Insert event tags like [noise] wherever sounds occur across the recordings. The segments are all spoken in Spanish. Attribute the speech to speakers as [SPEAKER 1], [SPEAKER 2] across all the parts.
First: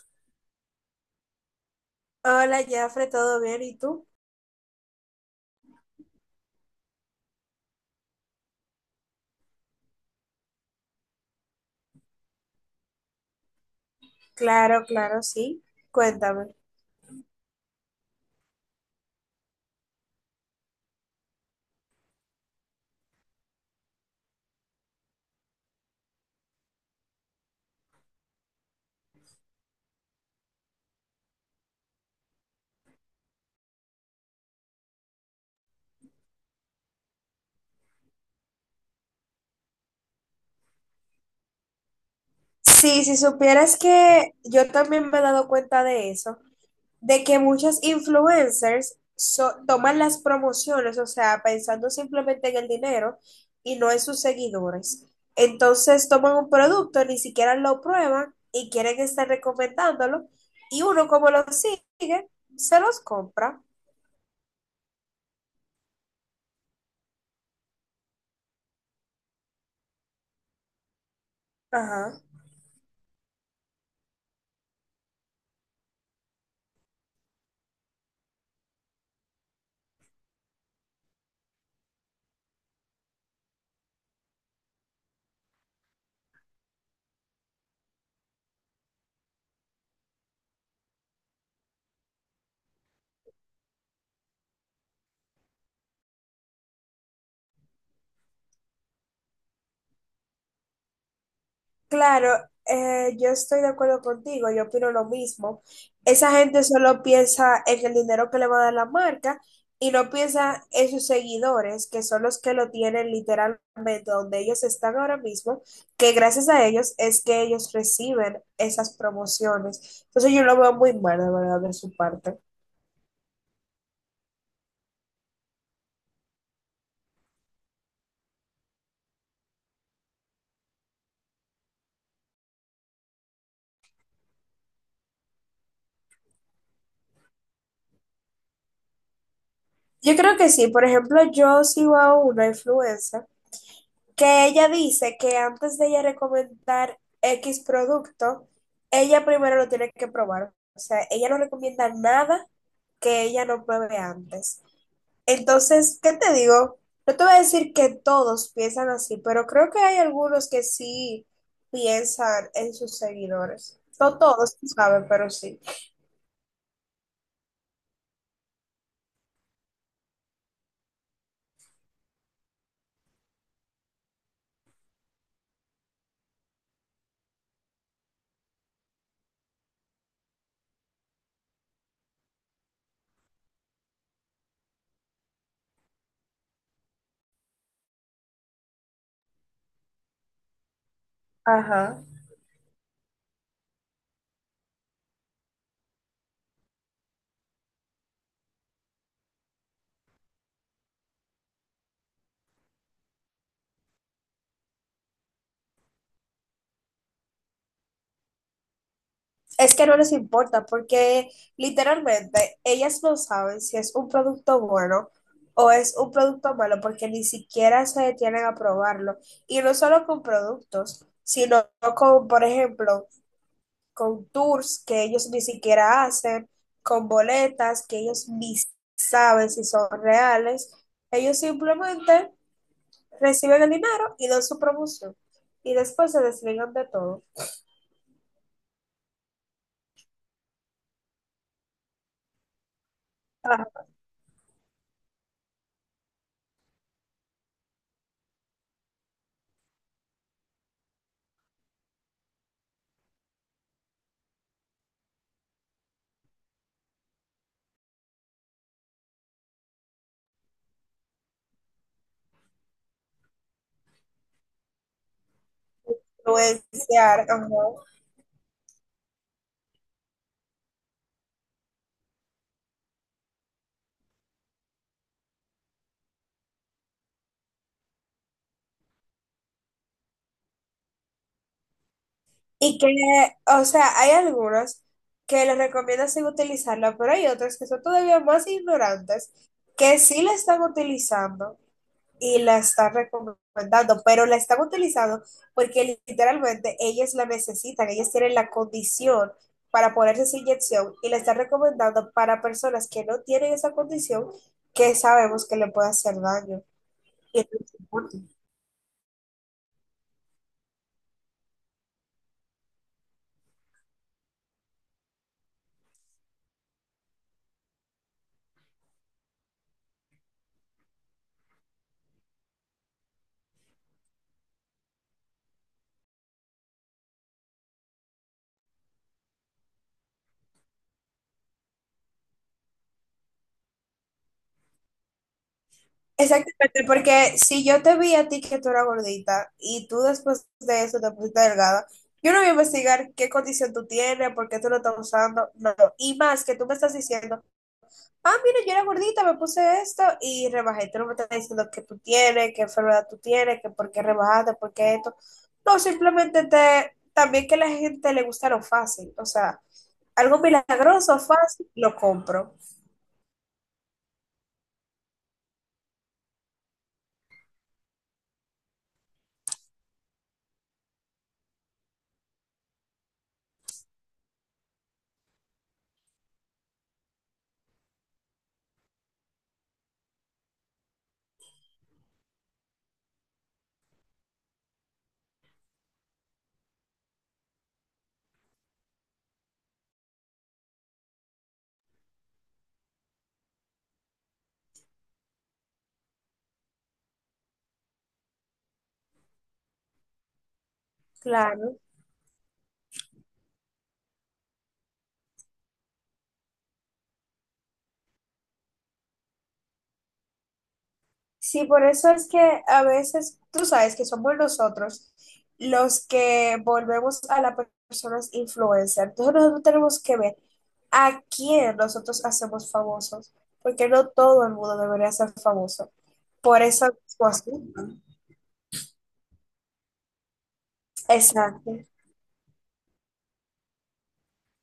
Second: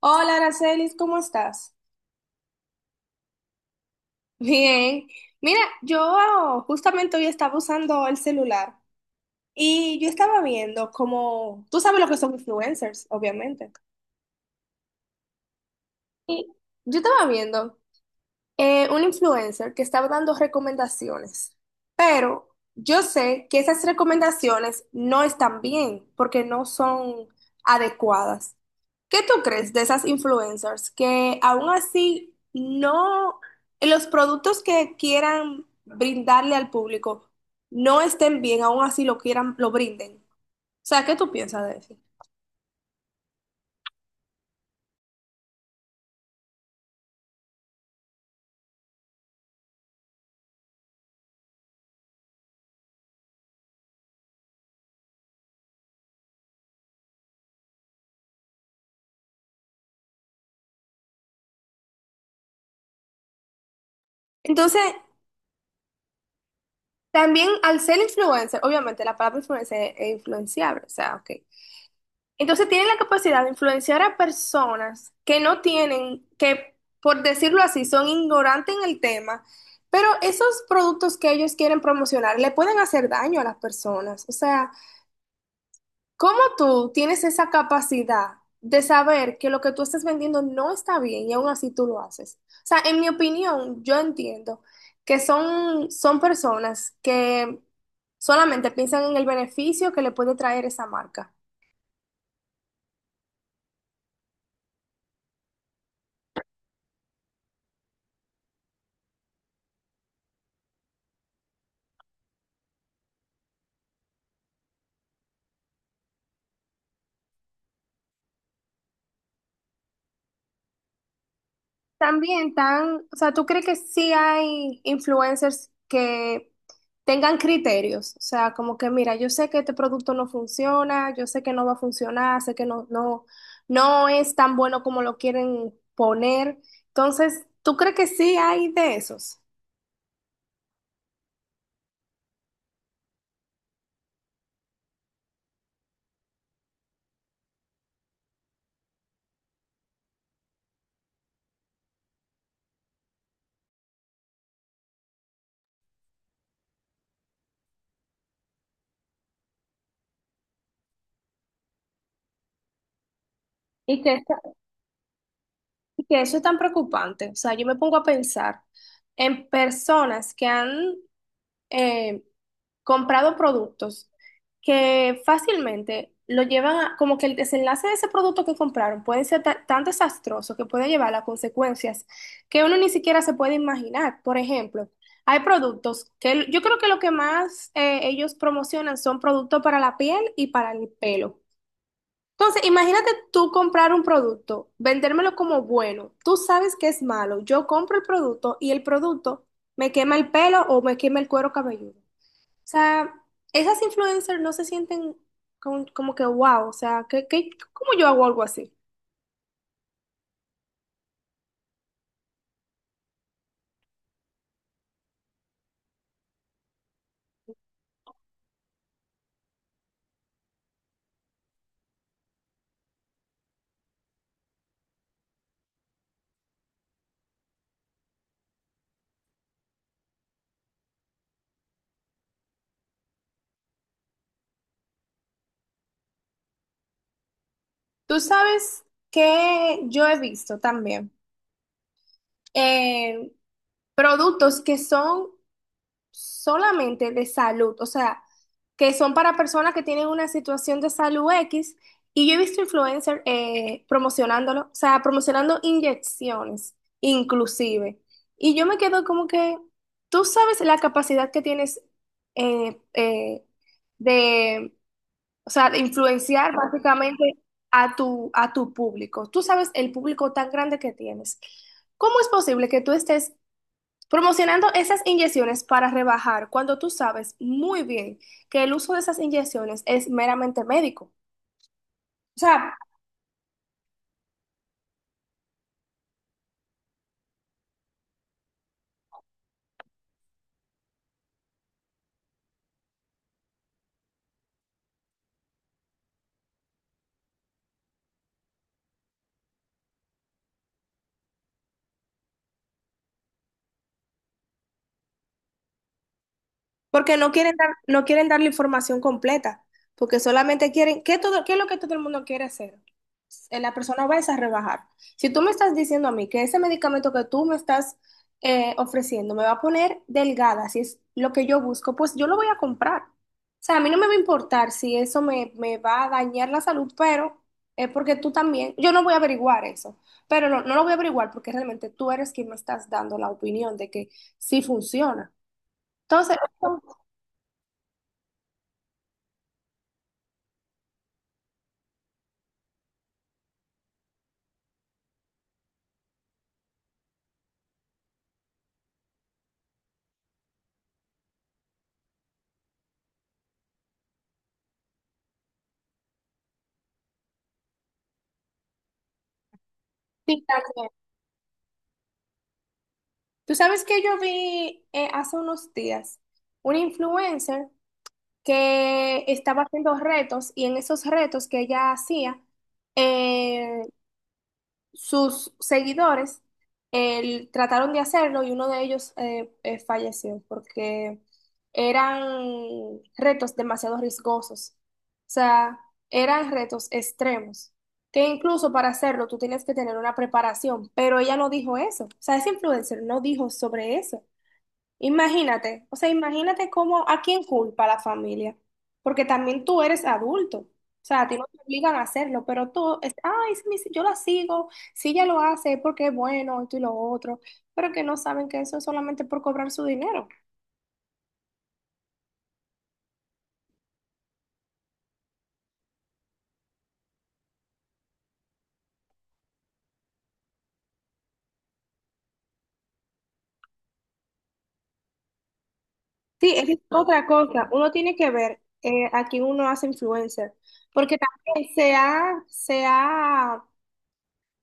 [SPEAKER 1] Hola, Aracelis, ¿cómo estás?
[SPEAKER 2] Hola, Jafre, ¿todo bien? ¿Y tú?
[SPEAKER 1] [laughs] Bien. Mira, yo justamente hoy estaba usando el celular y yo estaba viendo como, tú sabes lo que son influencers, obviamente.
[SPEAKER 2] Claro, claro, sí.
[SPEAKER 1] Y
[SPEAKER 2] Cuéntame.
[SPEAKER 1] yo estaba viendo un influencer que estaba dando recomendaciones, pero yo sé que esas recomendaciones no están bien porque no son adecuadas. ¿Qué tú crees de esas influencers que aún así no, los productos que quieran brindarle al público no estén bien, aún así lo quieran, lo brinden? O sea, ¿qué tú piensas de eso?
[SPEAKER 2] Sí, si supieras que yo también me he dado cuenta de eso, de que muchas influencers toman las promociones, o sea, pensando simplemente en el dinero y no en sus seguidores. Entonces toman un producto, ni siquiera lo prueban y quieren estar recomendándolo y uno como lo sigue, se los compra.
[SPEAKER 1] Entonces, también al ser influencer, obviamente la palabra influencer es influenciable, o sea, ok.
[SPEAKER 2] Ajá.
[SPEAKER 1] Entonces tienen la capacidad de influenciar a personas que no tienen, que por decirlo así, son ignorantes en el tema, pero esos productos que ellos quieren promocionar le pueden hacer daño a las personas. O sea, ¿cómo tú tienes esa capacidad de saber que lo que tú estás vendiendo no está bien y aún así tú lo haces? O sea, en mi opinión, yo entiendo que son personas que solamente piensan en el beneficio que le puede traer esa marca.
[SPEAKER 2] Claro, yo estoy de acuerdo contigo, yo opino lo mismo. Esa gente solo piensa en el dinero que le va a dar la marca y no piensa en sus seguidores, que son los que lo tienen literalmente donde ellos están ahora mismo, que gracias a ellos es que ellos reciben esas promociones. Entonces yo lo veo muy mal, de verdad, de su parte.
[SPEAKER 1] También tan, o sea, ¿tú crees que sí hay influencers que tengan criterios? O sea, como que mira, yo sé que este producto no funciona, yo sé que no va a funcionar, sé que no, no, no es tan bueno como lo quieren poner. Entonces, ¿tú crees que sí hay de esos?
[SPEAKER 2] Yo creo que sí, por ejemplo, yo sigo a una influencer que ella dice que antes de ella recomendar X producto, ella primero lo tiene que probar. O sea, ella no recomienda nada que ella no pruebe antes. Entonces, ¿qué te digo? No te voy a decir que todos piensan así, pero creo que hay algunos que sí piensan en sus seguidores.
[SPEAKER 1] Y que,
[SPEAKER 2] No
[SPEAKER 1] eso-
[SPEAKER 2] todos, tú sabes, pero sí.
[SPEAKER 1] y que eso es tan preocupante. O sea, yo me pongo a pensar en personas que han comprado productos que fácilmente lo llevan a, como que el desenlace de ese producto que compraron puede ser tan desastroso que puede llevar a consecuencias que uno ni siquiera se puede imaginar. Por ejemplo, hay productos que yo creo que lo que más ellos promocionan son productos para la piel y para el pelo.
[SPEAKER 2] Ajá.
[SPEAKER 1] Entonces, imagínate tú comprar un producto, vendérmelo como bueno, tú sabes que es malo, yo compro el producto y el producto me quema el pelo o me quema el cuero cabelludo. O sea, esas influencers no se sienten como que wow, o sea, ¿qué, qué, cómo yo hago algo así?
[SPEAKER 2] Es que no les importa porque literalmente ellas no saben si es un producto bueno o es un producto malo porque ni siquiera se detienen a probarlo. Y no solo con productos, sino con, por ejemplo, con tours que ellos ni siquiera hacen, con boletas que ellos ni saben si son reales. Ellos simplemente reciben el dinero y dan su promoción. Y después se desligan de todo.
[SPEAKER 1] Tú sabes que yo he visto también eh,
[SPEAKER 2] Para
[SPEAKER 1] productos que son solamente de salud, o sea, que son para personas que tienen una situación de salud X, y yo he visto influencers promocionándolo, o sea, promocionando inyecciones, inclusive. Y yo me quedo como que tú sabes la capacidad que tienes, eh, eh, de, o sea, de influenciar
[SPEAKER 2] influenciar,
[SPEAKER 1] básicamente
[SPEAKER 2] ajá.
[SPEAKER 1] a tu público. Tú sabes el público tan grande que tienes. ¿Cómo es posible que tú estés promocionando esas inyecciones para rebajar cuando tú sabes muy bien que el uso de esas inyecciones es meramente médico? O sea,
[SPEAKER 2] Y que, o sea, hay algunos que les recomienda sin utilizarla, pero hay otros que son todavía más ignorantes que sí la están utilizando y la están recomendando, pero la están utilizando porque literalmente ellas la necesitan, ellas tienen la condición para ponerse esa inyección y la están recomendando para personas que no tienen esa condición que sabemos que le puede hacer daño.
[SPEAKER 1] porque no
[SPEAKER 2] Y
[SPEAKER 1] quieren
[SPEAKER 2] no
[SPEAKER 1] dar, no
[SPEAKER 2] importa.
[SPEAKER 1] quieren dar la información completa, porque solamente quieren, ¿qué todo, qué es lo que todo el mundo quiere hacer? La persona va es a rebajar. Si tú me estás diciendo a mí que ese medicamento que tú me estás ofreciendo me va a poner delgada, si es lo que yo busco, pues yo lo voy a comprar. O sea, a mí no me va a importar si eso me, me va a dañar la salud, pero es porque tú también, yo no voy a averiguar eso, pero no, no lo voy a averiguar porque realmente tú eres quien me estás dando la opinión de que sí funciona. Entonces,
[SPEAKER 2] Exactamente, porque si yo te vi a ti que tú eras gordita y tú después de eso te pusiste delgada, yo no voy a investigar qué condición tú tienes, por qué tú lo estás usando, no. Y más que tú me estás diciendo, ah, mira, yo era gordita, me puse esto y rebajé. Tú no me estás diciendo qué tú tienes, qué enfermedad tú tienes, que por qué rebajaste, por qué esto. No, simplemente te, también que a la gente le gusta lo fácil, o sea, algo
[SPEAKER 1] sí, también.
[SPEAKER 2] milagroso, fácil, lo compro.
[SPEAKER 1] Tú sabes que yo vi hace unos días una influencer que estaba haciendo retos y en esos retos que ella hacía, eh, sus seguidores trataron de hacerlo y uno de ellos, falleció porque eran retos demasiado riesgosos. O sea, eran retos extremos, que incluso para hacerlo tú tienes que tener una preparación, pero ella no dijo eso. O sea, esa influencer no dijo sobre eso. Imagínate, o sea, imagínate cómo, a quién culpa la familia, porque también tú eres adulto, o sea, a ti no te
[SPEAKER 2] Claro.
[SPEAKER 1] obligan a hacerlo, pero tú, es, ay, si yo la sigo, si ella lo hace es porque es bueno, esto y lo otro, pero que no saben que eso es solamente por cobrar su dinero.
[SPEAKER 2] Sí, por eso es que a veces tú sabes que somos nosotros los que volvemos a las personas influencer. Entonces nosotros tenemos que ver a quién nosotros hacemos famosos, porque no todo el mundo debería ser famoso.
[SPEAKER 1] Sí,
[SPEAKER 2] Por
[SPEAKER 1] esa es
[SPEAKER 2] eso
[SPEAKER 1] otra
[SPEAKER 2] mismo así.
[SPEAKER 1] cosa, uno tiene que ver a quién uno hace influencer, porque también
[SPEAKER 2] Exacto,
[SPEAKER 1] se ha, se ha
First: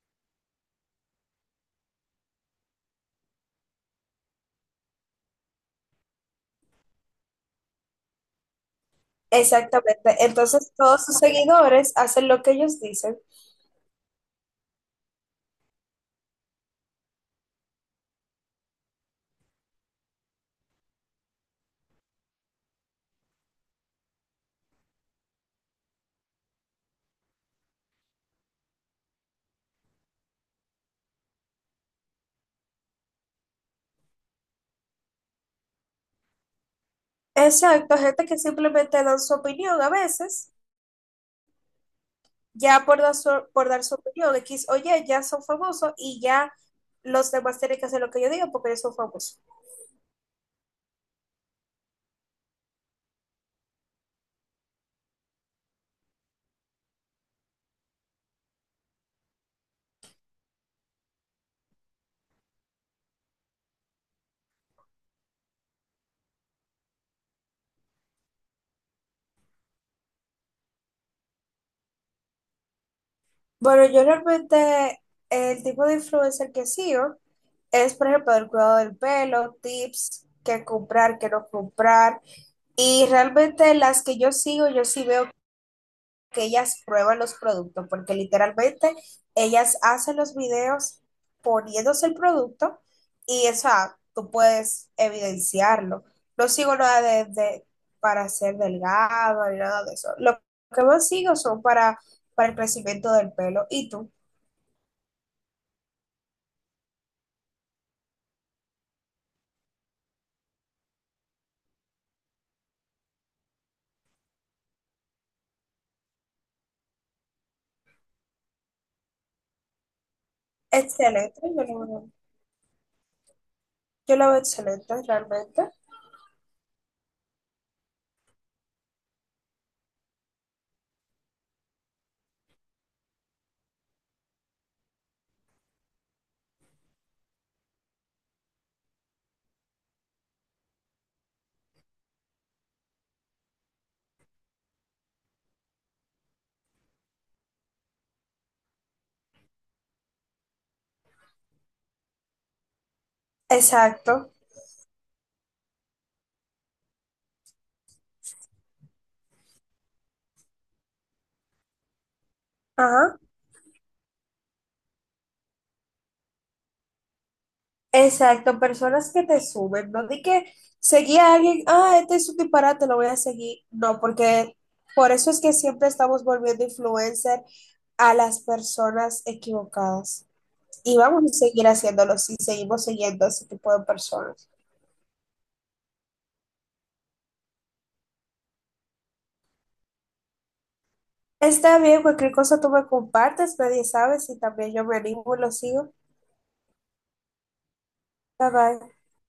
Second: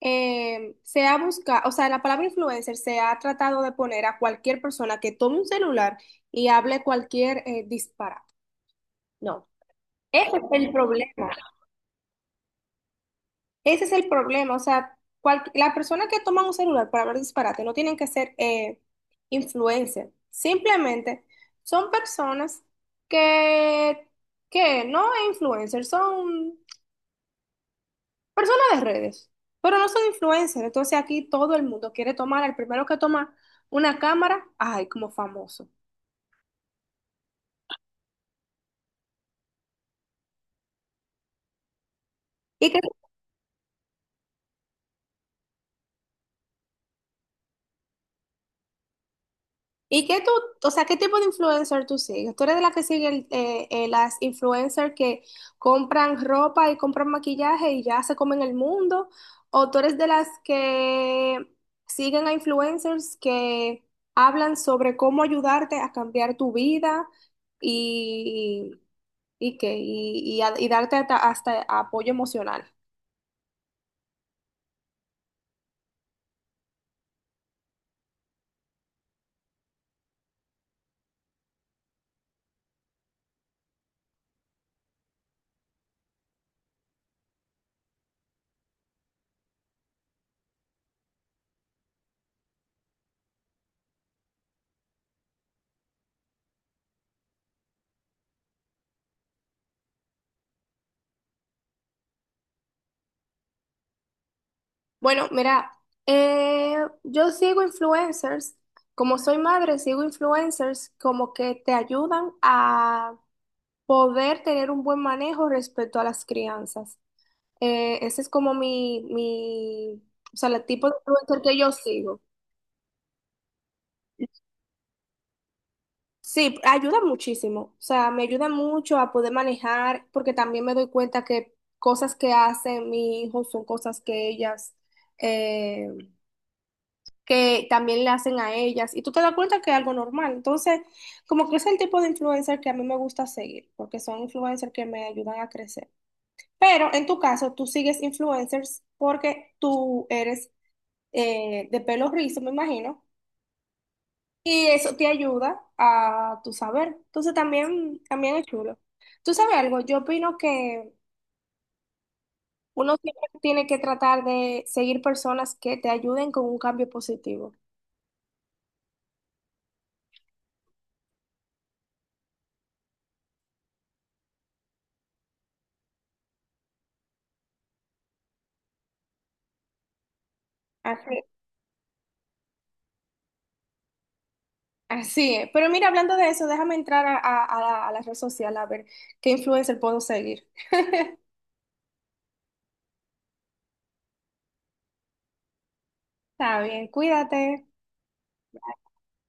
[SPEAKER 1] eh, se ha buscado, o sea, la palabra influencer se ha tratado de poner a cualquier persona que tome un celular y hable cualquier disparate. No,
[SPEAKER 2] exactamente.
[SPEAKER 1] ese es
[SPEAKER 2] Entonces
[SPEAKER 1] el
[SPEAKER 2] todos
[SPEAKER 1] problema.
[SPEAKER 2] sus seguidores hacen lo que ellos dicen.
[SPEAKER 1] Ese es el problema. O sea, cual, la persona que toma un celular para hablar disparate no tienen que ser influencer. Simplemente son personas que, que no es influencer, son personas de redes, pero no son influencers. Entonces aquí todo el mundo quiere tomar, el primero que toma una cámara, ay, como famoso.
[SPEAKER 2] Exacto, gente que simplemente dan su opinión a veces.
[SPEAKER 1] Y que
[SPEAKER 2] Ya por dar su opinión, X o Y, ya son famosos y ya los demás tienen que hacer lo que yo digo porque ellos son famosos.
[SPEAKER 1] ¿y qué tú, o sea, qué tipo de influencer tú sigues? ¿Tú eres de la que sigue las influencers que compran ropa y compran maquillaje y ya se comen el mundo? ¿O tú eres de las que siguen a influencers que hablan sobre cómo ayudarte a cambiar tu vida y, y, qué? ¿Y darte hasta apoyo emocional?
[SPEAKER 2] Bueno, yo realmente el tipo de influencer que sigo es, por ejemplo, el cuidado del pelo, tips, qué comprar, qué no comprar. Y realmente las que yo sigo, yo sí veo que ellas prueban los productos, porque literalmente ellas hacen los videos poniéndose el producto y eso tú puedes evidenciarlo. No sigo nada para ser delgado ni nada de eso. Lo que yo sigo son para el crecimiento del pelo. ¿Y tú?
[SPEAKER 1] Bueno, mira, eh, yo sigo influencers. Como soy madre, sigo influencers como que te ayudan a poder tener un buen manejo respecto a las crianzas. Ese es como o sea, el tipo de influencer
[SPEAKER 2] Excelente,
[SPEAKER 1] que yo sigo.
[SPEAKER 2] yo lo veo excelente realmente.
[SPEAKER 1] Sí, ayuda muchísimo. O sea, me ayuda mucho a poder manejar, porque también me doy cuenta que cosas que hacen mi hijo son cosas que ellas, eh, que también le hacen a ellas y tú te das cuenta que es algo normal. Entonces, como que es el tipo de influencer que a mí me gusta seguir, porque son influencers que me ayudan a crecer. Pero en tu caso, tú sigues influencers porque tú eres de pelo rizo, me imagino,
[SPEAKER 2] Exacto.
[SPEAKER 1] y eso te ayuda, a tu saber. Entonces, también, también es chulo. ¿Tú sabes algo? Yo opino que uno
[SPEAKER 2] Ajá.
[SPEAKER 1] siempre tiene que tratar de seguir personas que te ayuden con un cambio positivo.
[SPEAKER 2] Exacto, personas que te suben, no di que seguí a alguien, ah, este es un disparate, lo voy a seguir. No, porque por eso es que siempre estamos volviendo influencer a las personas equivocadas. Y
[SPEAKER 1] Así.
[SPEAKER 2] vamos a seguir haciéndolo si seguimos siguiendo a ese tipo de personas.
[SPEAKER 1] Sí, pero mira, hablando de eso, déjame entrar a, a la red social a ver qué influencer puedo seguir.
[SPEAKER 2] Está bien, cualquier cosa tú me compartes, nadie sabe si también yo me animo y lo sigo.
[SPEAKER 1] Está bien, cuídate.
[SPEAKER 2] Bye bye.